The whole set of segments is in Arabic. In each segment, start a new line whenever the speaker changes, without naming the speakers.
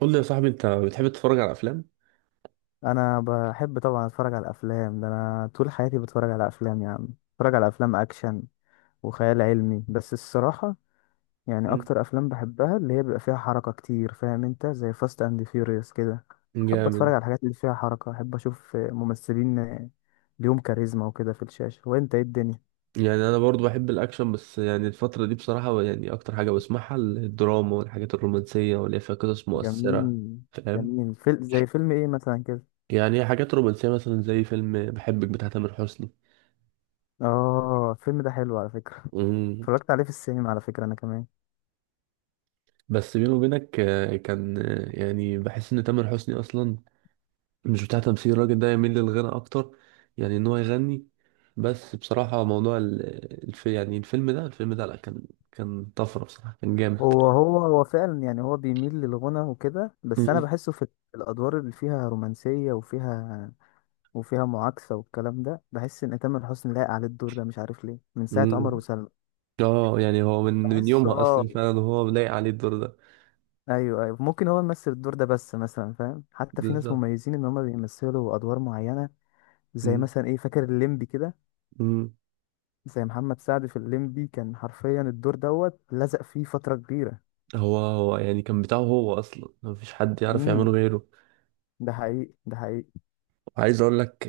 قول لي يا صاحبي، انت بتحب تتفرج على افلام؟
انا بحب طبعا اتفرج على الافلام. ده انا طول حياتي بتفرج على افلام يا عم. بتفرج على افلام اكشن وخيال علمي بس الصراحه. يعني
مم.
اكتر افلام بحبها اللي هي بيبقى فيها حركه كتير، فاهم انت؟ زي فاست اند فيوريوس كده. بحب اتفرج
جامد.
على الحاجات اللي فيها حركه، احب اشوف ممثلين ليهم كاريزما وكده في الشاشه. وانت ايه الدنيا؟
يعني انا برضو بحب الاكشن، بس يعني الفتره دي بصراحه، يعني اكتر حاجه بسمعها الدراما والحاجات الرومانسيه واللي هي فيها قصص مؤثره.
جميل.
فاهم؟
جميل. زي فيلم ايه مثلا كده؟
يعني هي حاجات رومانسيه، مثلا زي فيلم بحبك بتاع تامر حسني.
اه، الفيلم ده حلو على فكره.
امم.
اتفرجت عليه في السينما على فكره انا كمان.
بس بيني وبينك، كان، يعني بحس ان تامر حسني اصلا مش بتاع تمثيل، الراجل ده يميل للغنى اكتر. يعني ان هو يغني. بس بصراحه موضوع الفيلم ده، لا، كان طفره بصراحه، كان جامد.
هو فعلا. يعني هو بيميل للغنى وكده، بس انا
مم.
بحسه في الادوار اللي فيها رومانسيه وفيها معاكسه والكلام ده. بحس ان تامر حسني لايق على الدور ده، مش عارف ليه، من ساعه عمر
مم.
وسلمى.
اه، يعني هو من
بحسه
يومها
اه.
اصلا فعلا هو لايق عليه الدور ده.
ايوه ايوه، ممكن هو يمثل الدور ده. بس مثلا فاهم، حتى في ناس
بالظبط.
مميزين ان هم بيمثلوا ادوار معينه. زي
مم.
مثلا ايه، فاكر الليمبي كده؟
مم.
زي محمد سعد في الليمبي، كان حرفيا الدور دوت لزق فيه فتره كبيره.
هو يعني كان بتاعه هو اصلا، مفيش حد يعرف يعمله
امم
غيره.
ده حقيقي ده حقيقي.
وعايز اقول لك،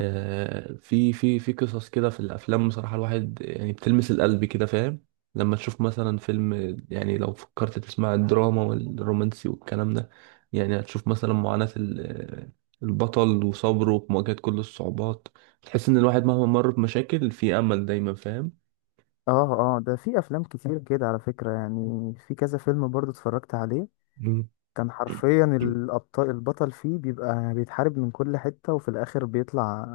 في قصص كده في الافلام بصراحه، الواحد يعني بتلمس القلب كده، فاهم؟ لما تشوف مثلا فيلم، يعني لو فكرت تسمع الدراما والرومانسي والكلام ده، يعني هتشوف مثلا معاناة البطل وصبره في مواجهة كل الصعوبات. تحس ان الواحد مهما مر بمشاكل، في امل دايما، فاهم؟
اه اه، ده في افلام كتير كده على فكرة يعني. في كذا فيلم برضو اتفرجت عليه.
مم.
كان حرفيا البطل فيه بيبقى بيتحارب من كل حتة وفي الاخر بيطلع.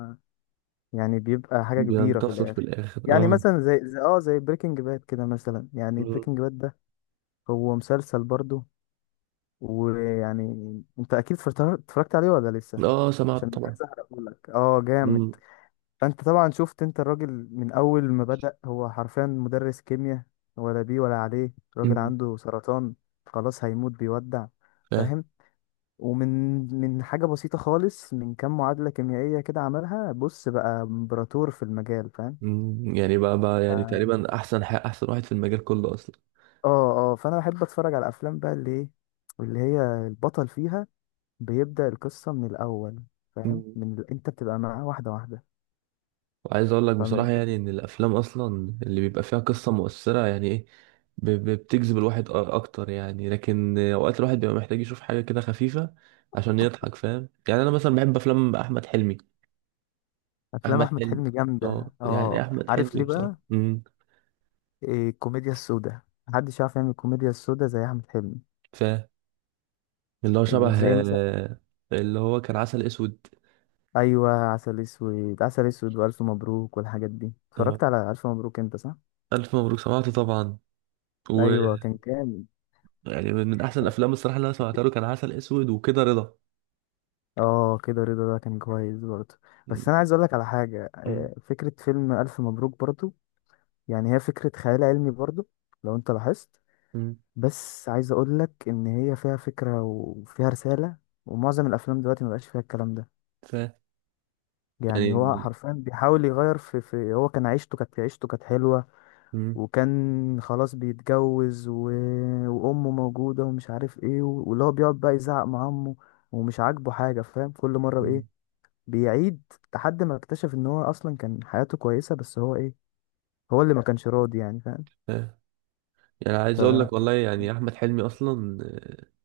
يعني بيبقى حاجة كبيرة في
بينتصر في
الاخر.
الاخر
يعني
اه.
مثلا زي بريكنج باد كده مثلا. يعني
مم.
بريكنج باد ده هو مسلسل برضو. ويعني انت اكيد اتفرجت عليه ولا لسه؟
اه سمعت
عشان مش
طبعا.
عايز احرقهولك. اه جامد.
مم.
فانت طبعا شفت، انت الراجل من اول ما بدأ هو حرفيا مدرس كيمياء، ولا بيه ولا عليه، راجل
مم.
عنده سرطان، خلاص هيموت، بيودع.
فاهم.
فاهم؟ ومن حاجة بسيطة خالص، من كام معادلة كيميائية كده عملها، بص بقى امبراطور في المجال، فاهم؟
مم. يعني بقى يعني
ف-
تقريبا احسن واحد في المجال كله اصلا.
اه اه، فانا بحب اتفرج على الافلام بقى، اللي ايه؟ اللي هي البطل فيها بيبدأ القصة من الاول، فاهم
مم.
من ال... انت بتبقى معاه واحدة واحدة.
وعايز اقول لك بصراحة، يعني ان
إيه؟
الافلام اصلا اللي بيبقى فيها قصة مؤثرة، يعني ايه، بتجذب الواحد اكتر، يعني. لكن اوقات الواحد بيبقى محتاج يشوف حاجة كده خفيفة عشان يضحك، فاهم؟ يعني انا مثلا بحب افلام احمد حلمي.
افلام
احمد
احمد
حلمي.
حلمي
اه
جامدة.
يعني
اه،
احمد
عارف
حلمي
ليه
بصراحة،
بقى؟ إيه، الكوميديا السوداء. محدش يعرف يعمل الكوميديا السوداء زي احمد حلمي.
ف اللي هو
اللي
شبه،
زي مثلا،
اللي هو كان عسل اسود.
ايوه، عسل اسود، عسل اسود والف مبروك والحاجات دي.
آه،
اتفرجت على الف مبروك انت، صح؟
الف مبروك سمعته طبعا. و
ايوه كان جامد.
يعني من احسن الافلام الصراحة اللي انا سمعتها له كان عسل اسود وكده رضا.
اه، كده رضا ده كان كويس برضه. بس
مم.
انا عايز اقول لك على حاجه،
مم.
فكره فيلم الف مبروك برضه، يعني هي فكره خيال علمي برضه لو انت لاحظت.
مم.
بس عايز اقول لك ان هي فيها فكره وفيها رساله، ومعظم الافلام دلوقتي مبقاش فيها الكلام ده.
ف
يعني هو
يعني.
حرفيا بيحاول يغير في هو. كان عيشته كانت حلوة.
مم.
وكان خلاص بيتجوز وأمه موجودة ومش عارف ايه، واللي هو بيقعد بقى يزعق مع أمه ومش عاجبه حاجة، فاهم؟ كل مرة ايه،
مم.
بيعيد لحد ما اكتشف ان هو اصلا كان حياته كويسة، بس هو ايه؟ هو اللي ما كانش راضي، يعني فاهم.
آه. يعني عايز اقول لك والله، يعني احمد حلمي اصلا،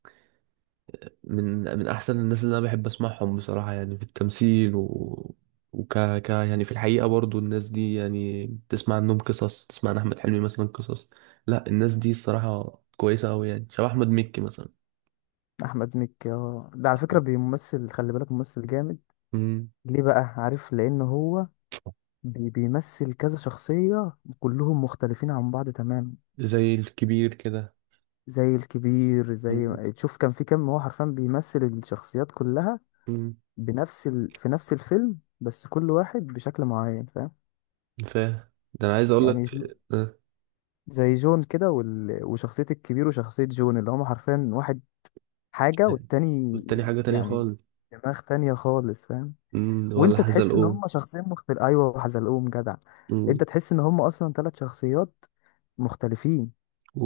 من من احسن الناس اللي انا بحب اسمعهم بصراحه، يعني في التمثيل، و وك ك يعني في الحقيقه برضو الناس دي، يعني بتسمع عنهم قصص، تسمع عن احمد حلمي مثلا قصص. لا، الناس دي الصراحه كويسه قوي، يعني شبه احمد مكي مثلا.
فأحمد مكي، ده على فكرة بيمثل، خلي بالك، ممثل جامد.
مم.
ليه بقى، عارف؟ لأن هو بيمثل كذا شخصية كلهم مختلفين عن بعض تماما.
زي الكبير كده.
زي الكبير. زي
مم.
تشوف كان في كام، هو حرفيا بيمثل الشخصيات كلها
مم.
في نفس الفيلم، بس كل واحد بشكل معين، فاهم؟
فاهم. ده انا عايز اقول
يعني
لك،
ج-
آه،
زي جون كده وشخصية الكبير وشخصية جون، اللي هما حرفيا واحد حاجة والتاني،
والتاني حاجه تانية
يعني
خالص.
دماغ تانية خالص، فاهم؟
مم. ولا
وانت تحس ان
حزلقوه.
هما شخصين مختلف. ايوه حزلقوم جدع. انت تحس ان هما اصلا ثلاث شخصيات مختلفين.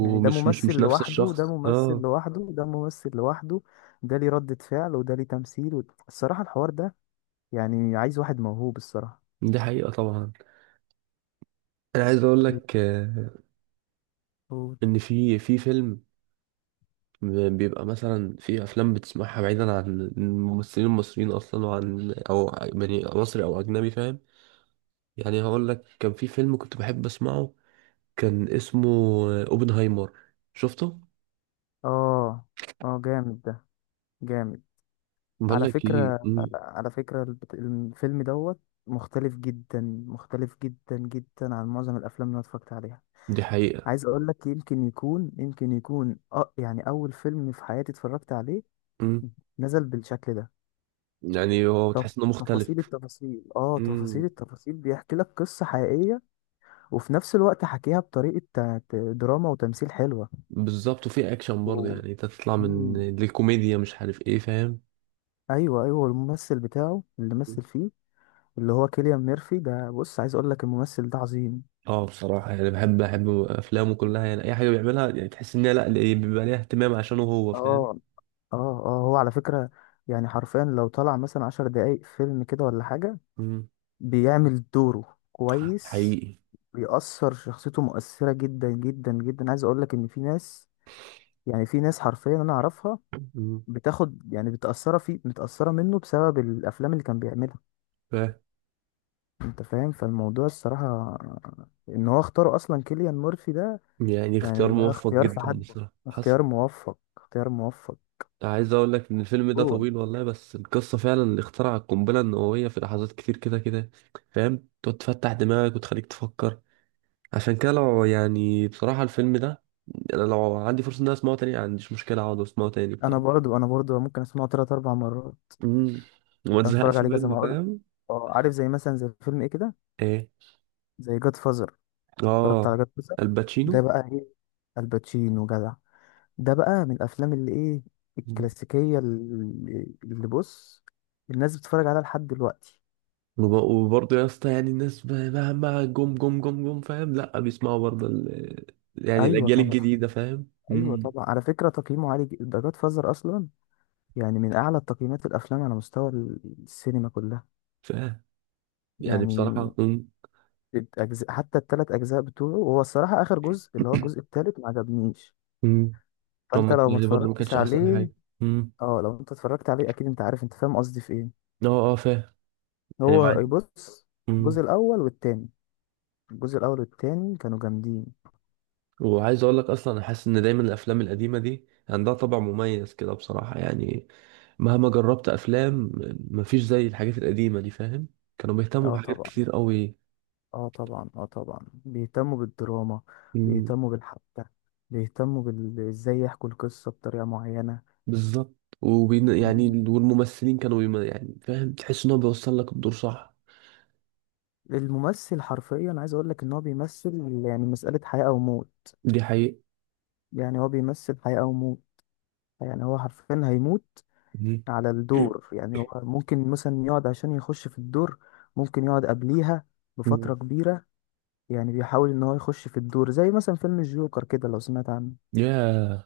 يعني ده
مش
ممثل
مش نفس
لوحده وده
الشخص
ممثل
اه.
لوحده وده ممثل لوحده. ده ليه ردة فعل وده ليه تمثيل الصراحة الحوار ده يعني عايز واحد موهوب الصراحة.
دي حقيقة طبعا. انا عايز اقول لك،
الفول.
ان في فيلم، بيبقى مثلا في افلام بتسمعها بعيدا عن الممثلين المصريين اصلا، وعن، او يعني مصري او اجنبي، فاهم؟ يعني هقول لك كان في فيلم كنت بحب اسمعه، كان اسمه، اوبنهايمر. شفته؟
اه اه جامد ده، جامد.
بقول
على
لك ايه،
فكرة على فكرة الفيلم دوت مختلف جدا. مختلف جدا جدا عن معظم الأفلام اللي أنا اتفرجت عليها.
دي حقيقة.
عايز أقول لك يمكن يكون يعني أول فيلم في حياتي اتفرجت عليه
مم.
نزل بالشكل ده.
يعني هو
تف-
تحس انه مختلف.
تفاصيل
مم.
التفاصيل بيحكي لك قصة حقيقية، وفي نفس الوقت حكيها بطريقة دراما وتمثيل حلوة
بالظبط، وفي اكشن برضه،
و...
يعني تطلع من
مم.
الكوميديا، مش عارف ايه، فاهم؟
ايوه ايوه، الممثل بتاعه اللي مثل فيه، اللي هو كيليان ميرفي ده، بص عايز اقول لك الممثل ده عظيم.
اه بصراحة يعني بحب أفلامه كلها، يعني أي حاجة بيعملها يعني تحس إن هي، لأ، اللي بيبقى ليها اهتمام عشانه هو،
اه
فاهم؟
اه اه، هو على فكرة يعني حرفيا لو طلع مثلا عشر دقايق فيلم كده ولا حاجة،
مم.
بيعمل دوره كويس.
حقيقي.
بيأثر شخصيته مؤثرة جدا جدا جدا. عايز اقول لك ان في ناس، يعني في ناس حرفيا انا اعرفها
مم.
بتاخد، يعني بتأثرة فيه متأثرة منه بسبب الأفلام اللي كان بيعملها.
فاهم.
أنت فاهم، فالموضوع الصراحة إن هو اختاره أصلا كيليان مورفي ده،
يعني
يعني
اختيار
ده
موفق
اختيار في
جدا
حد.
بصراحة حصل.
اختيار موفق اختيار موفق.
عايز أقول لك إن الفيلم ده
جون.
طويل والله، بس القصة فعلا اللي اخترع القنبلة النووية، في لحظات كتير كده كده، فاهم، تقعد تفتح دماغك وتخليك تفكر. عشان كده لو، يعني بصراحة الفيلم ده، أنا لو عندي فرصة إن أنا أسمعه تاني، ما عنديش مشكلة أقعد أسمعه تاني
أنا
بصراحة.
برضو أنا برضو ممكن أسمعه تلات أربع مرات.
مم. وما
ممكن أتفرج
تزهقش
عليه كذا
منه،
ما أقول.
فاهم؟
عارف؟ زي مثلا زي فيلم إيه كده؟
ايه.
زي جاد فازر. اتفرجت
اه.
على جاد فازر، ده
الباتشينو.
بقى إيه؟ الباتشينو جدع. ده بقى من الافلام اللي ايه،
مم.
الكلاسيكيه اللي بص الناس بتتفرج عليها لحد دلوقتي.
وبرضه يا اسطى، يعني الناس مهما جم جم جم جم، فاهم، لا بيسمعوا برضه ال... يعني
ايوه
الاجيال
طبعا،
الجديده، فاهم؟
ايوه طبعا، على فكره تقييمه عالي جدا ده جاد فازر اصلا. يعني من اعلى تقييمات الافلام على مستوى السينما كلها.
فاهم. يعني
يعني
بصراحه.
الأجزاء، حتى الثلاث اجزاء بتوعه، وهو الصراحه اخر جزء اللي هو الجزء الثالث ما عجبنيش.
امم
فانت
هم،
لو ما
يعني برضه ما
اتفرجتش
كانش احسن حاجه.
عليه،
امم
اه، لو انت اتفرجت عليه اكيد انت عارف، انت فاهم قصدي في ايه.
اه اه، فاهم. يعني،
هو بص،
امم
الجزء الاول والتاني الجزء الاول والتاني كانوا جامدين.
وعايز اقول لك اصلا، انا حاسس ان دايما الافلام القديمه دي عندها طابع مميز كده بصراحه، يعني مهما جربت افلام، مفيش زي الحاجات القديمه دي، فاهم، كانوا بيهتموا
اه
بحاجات
طبعا،
كتير قوي.
اه طبعا، اه طبعا بيهتموا بالدراما، بيهتموا بالحبكة، بيهتموا ازاي يحكوا القصة بطريقة معينة.
بالظبط. وبين، يعني
مم.
والممثلين كانوا بيم... يعني فاهم، تحس ان هو بيوصل لك الدور صح.
الممثل حرفيا عايز اقول لك ان هو بيمثل يعني مسألة حياة او موت.
دي حقيقة.
يعني هو بيمثل حياة او موت، يعني هو حرفيا هيموت
مم.
على الدور. يعني هو ممكن مثلا يقعد عشان يخش في الدور، ممكن يقعد قبليها بفترة
مم.
كبيرة، يعني بيحاول ان هو يخش في الدور. زي مثلا فيلم الجوكر كده، لو سمعت عنه.
يا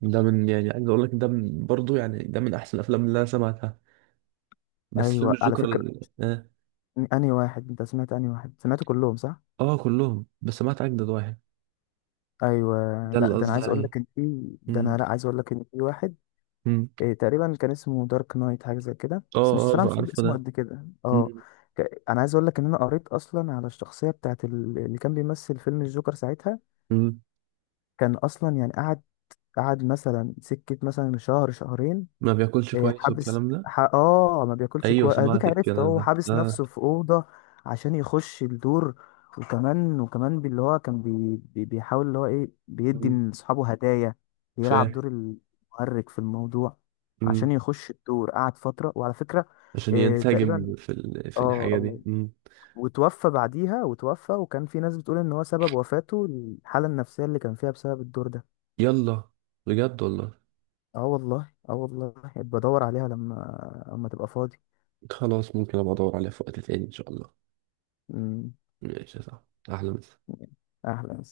ده من، يعني عايز اقول لك ده من برضه، يعني ده من احسن الافلام اللي انا سمعتها. بس فيلم
ايوه على
الجوكر
فكرة، انهي واحد انت سمعت؟ انهي واحد سمعت، كلهم صح؟
آه كلهم، بس سمعت اجدد واحد،
ايوه.
ده
لا
اللي
ده انا
قصدي
عايز اقول
عليه.
لك ان في ده انا،
مم.
لا، عايز اقول لك ان في واحد
مم.
إيه تقريبا كان اسمه دارك نايت حاجه زي كده، بس مش
اه
صراحه،
اه،
مش فاكر
عارفه
اسمه
ده.
قد كده اه.
مم.
انا عايز اقول لك ان انا قريت اصلا على الشخصيه بتاعت اللي كان بيمثل فيلم الجوكر ساعتها.
مم.
كان اصلا يعني قعد مثلا سكه مثلا شهر شهرين.
ما بياكلش
إيه،
كويس
حابس
والكلام ده.
ح... اه ما بياكلش
ايوه
كويس، اديك
سمعت
عرفت
الكلام
اهو،
ده
حابس
اه.
نفسه في اوضه عشان يخش الدور. وكمان باللي هو كان بيحاول اللي هو ايه بيدي
مم.
لاصحابه هدايا، بيلعب
فاهم.
دور المؤرج في الموضوع عشان
مم.
يخش الدور. قعد فتره، وعلى فكره
عشان
إيه تقريبا،
ينسجم في ال... في
اه
الحاجه دي.
وتوفى بعديها. وتوفى وكان في ناس بتقول ان هو سبب وفاته الحاله النفسيه اللي كان فيها بسبب الدور ده.
يلا، بجد والله.
اه والله، اه والله، بدور عليها لما تبقى فاضي.
خلاص، ممكن ابقى ادور عليها في وقت تاني ان شاء الله.
مم.
ماشي صح. احلى مسا.
أهلا.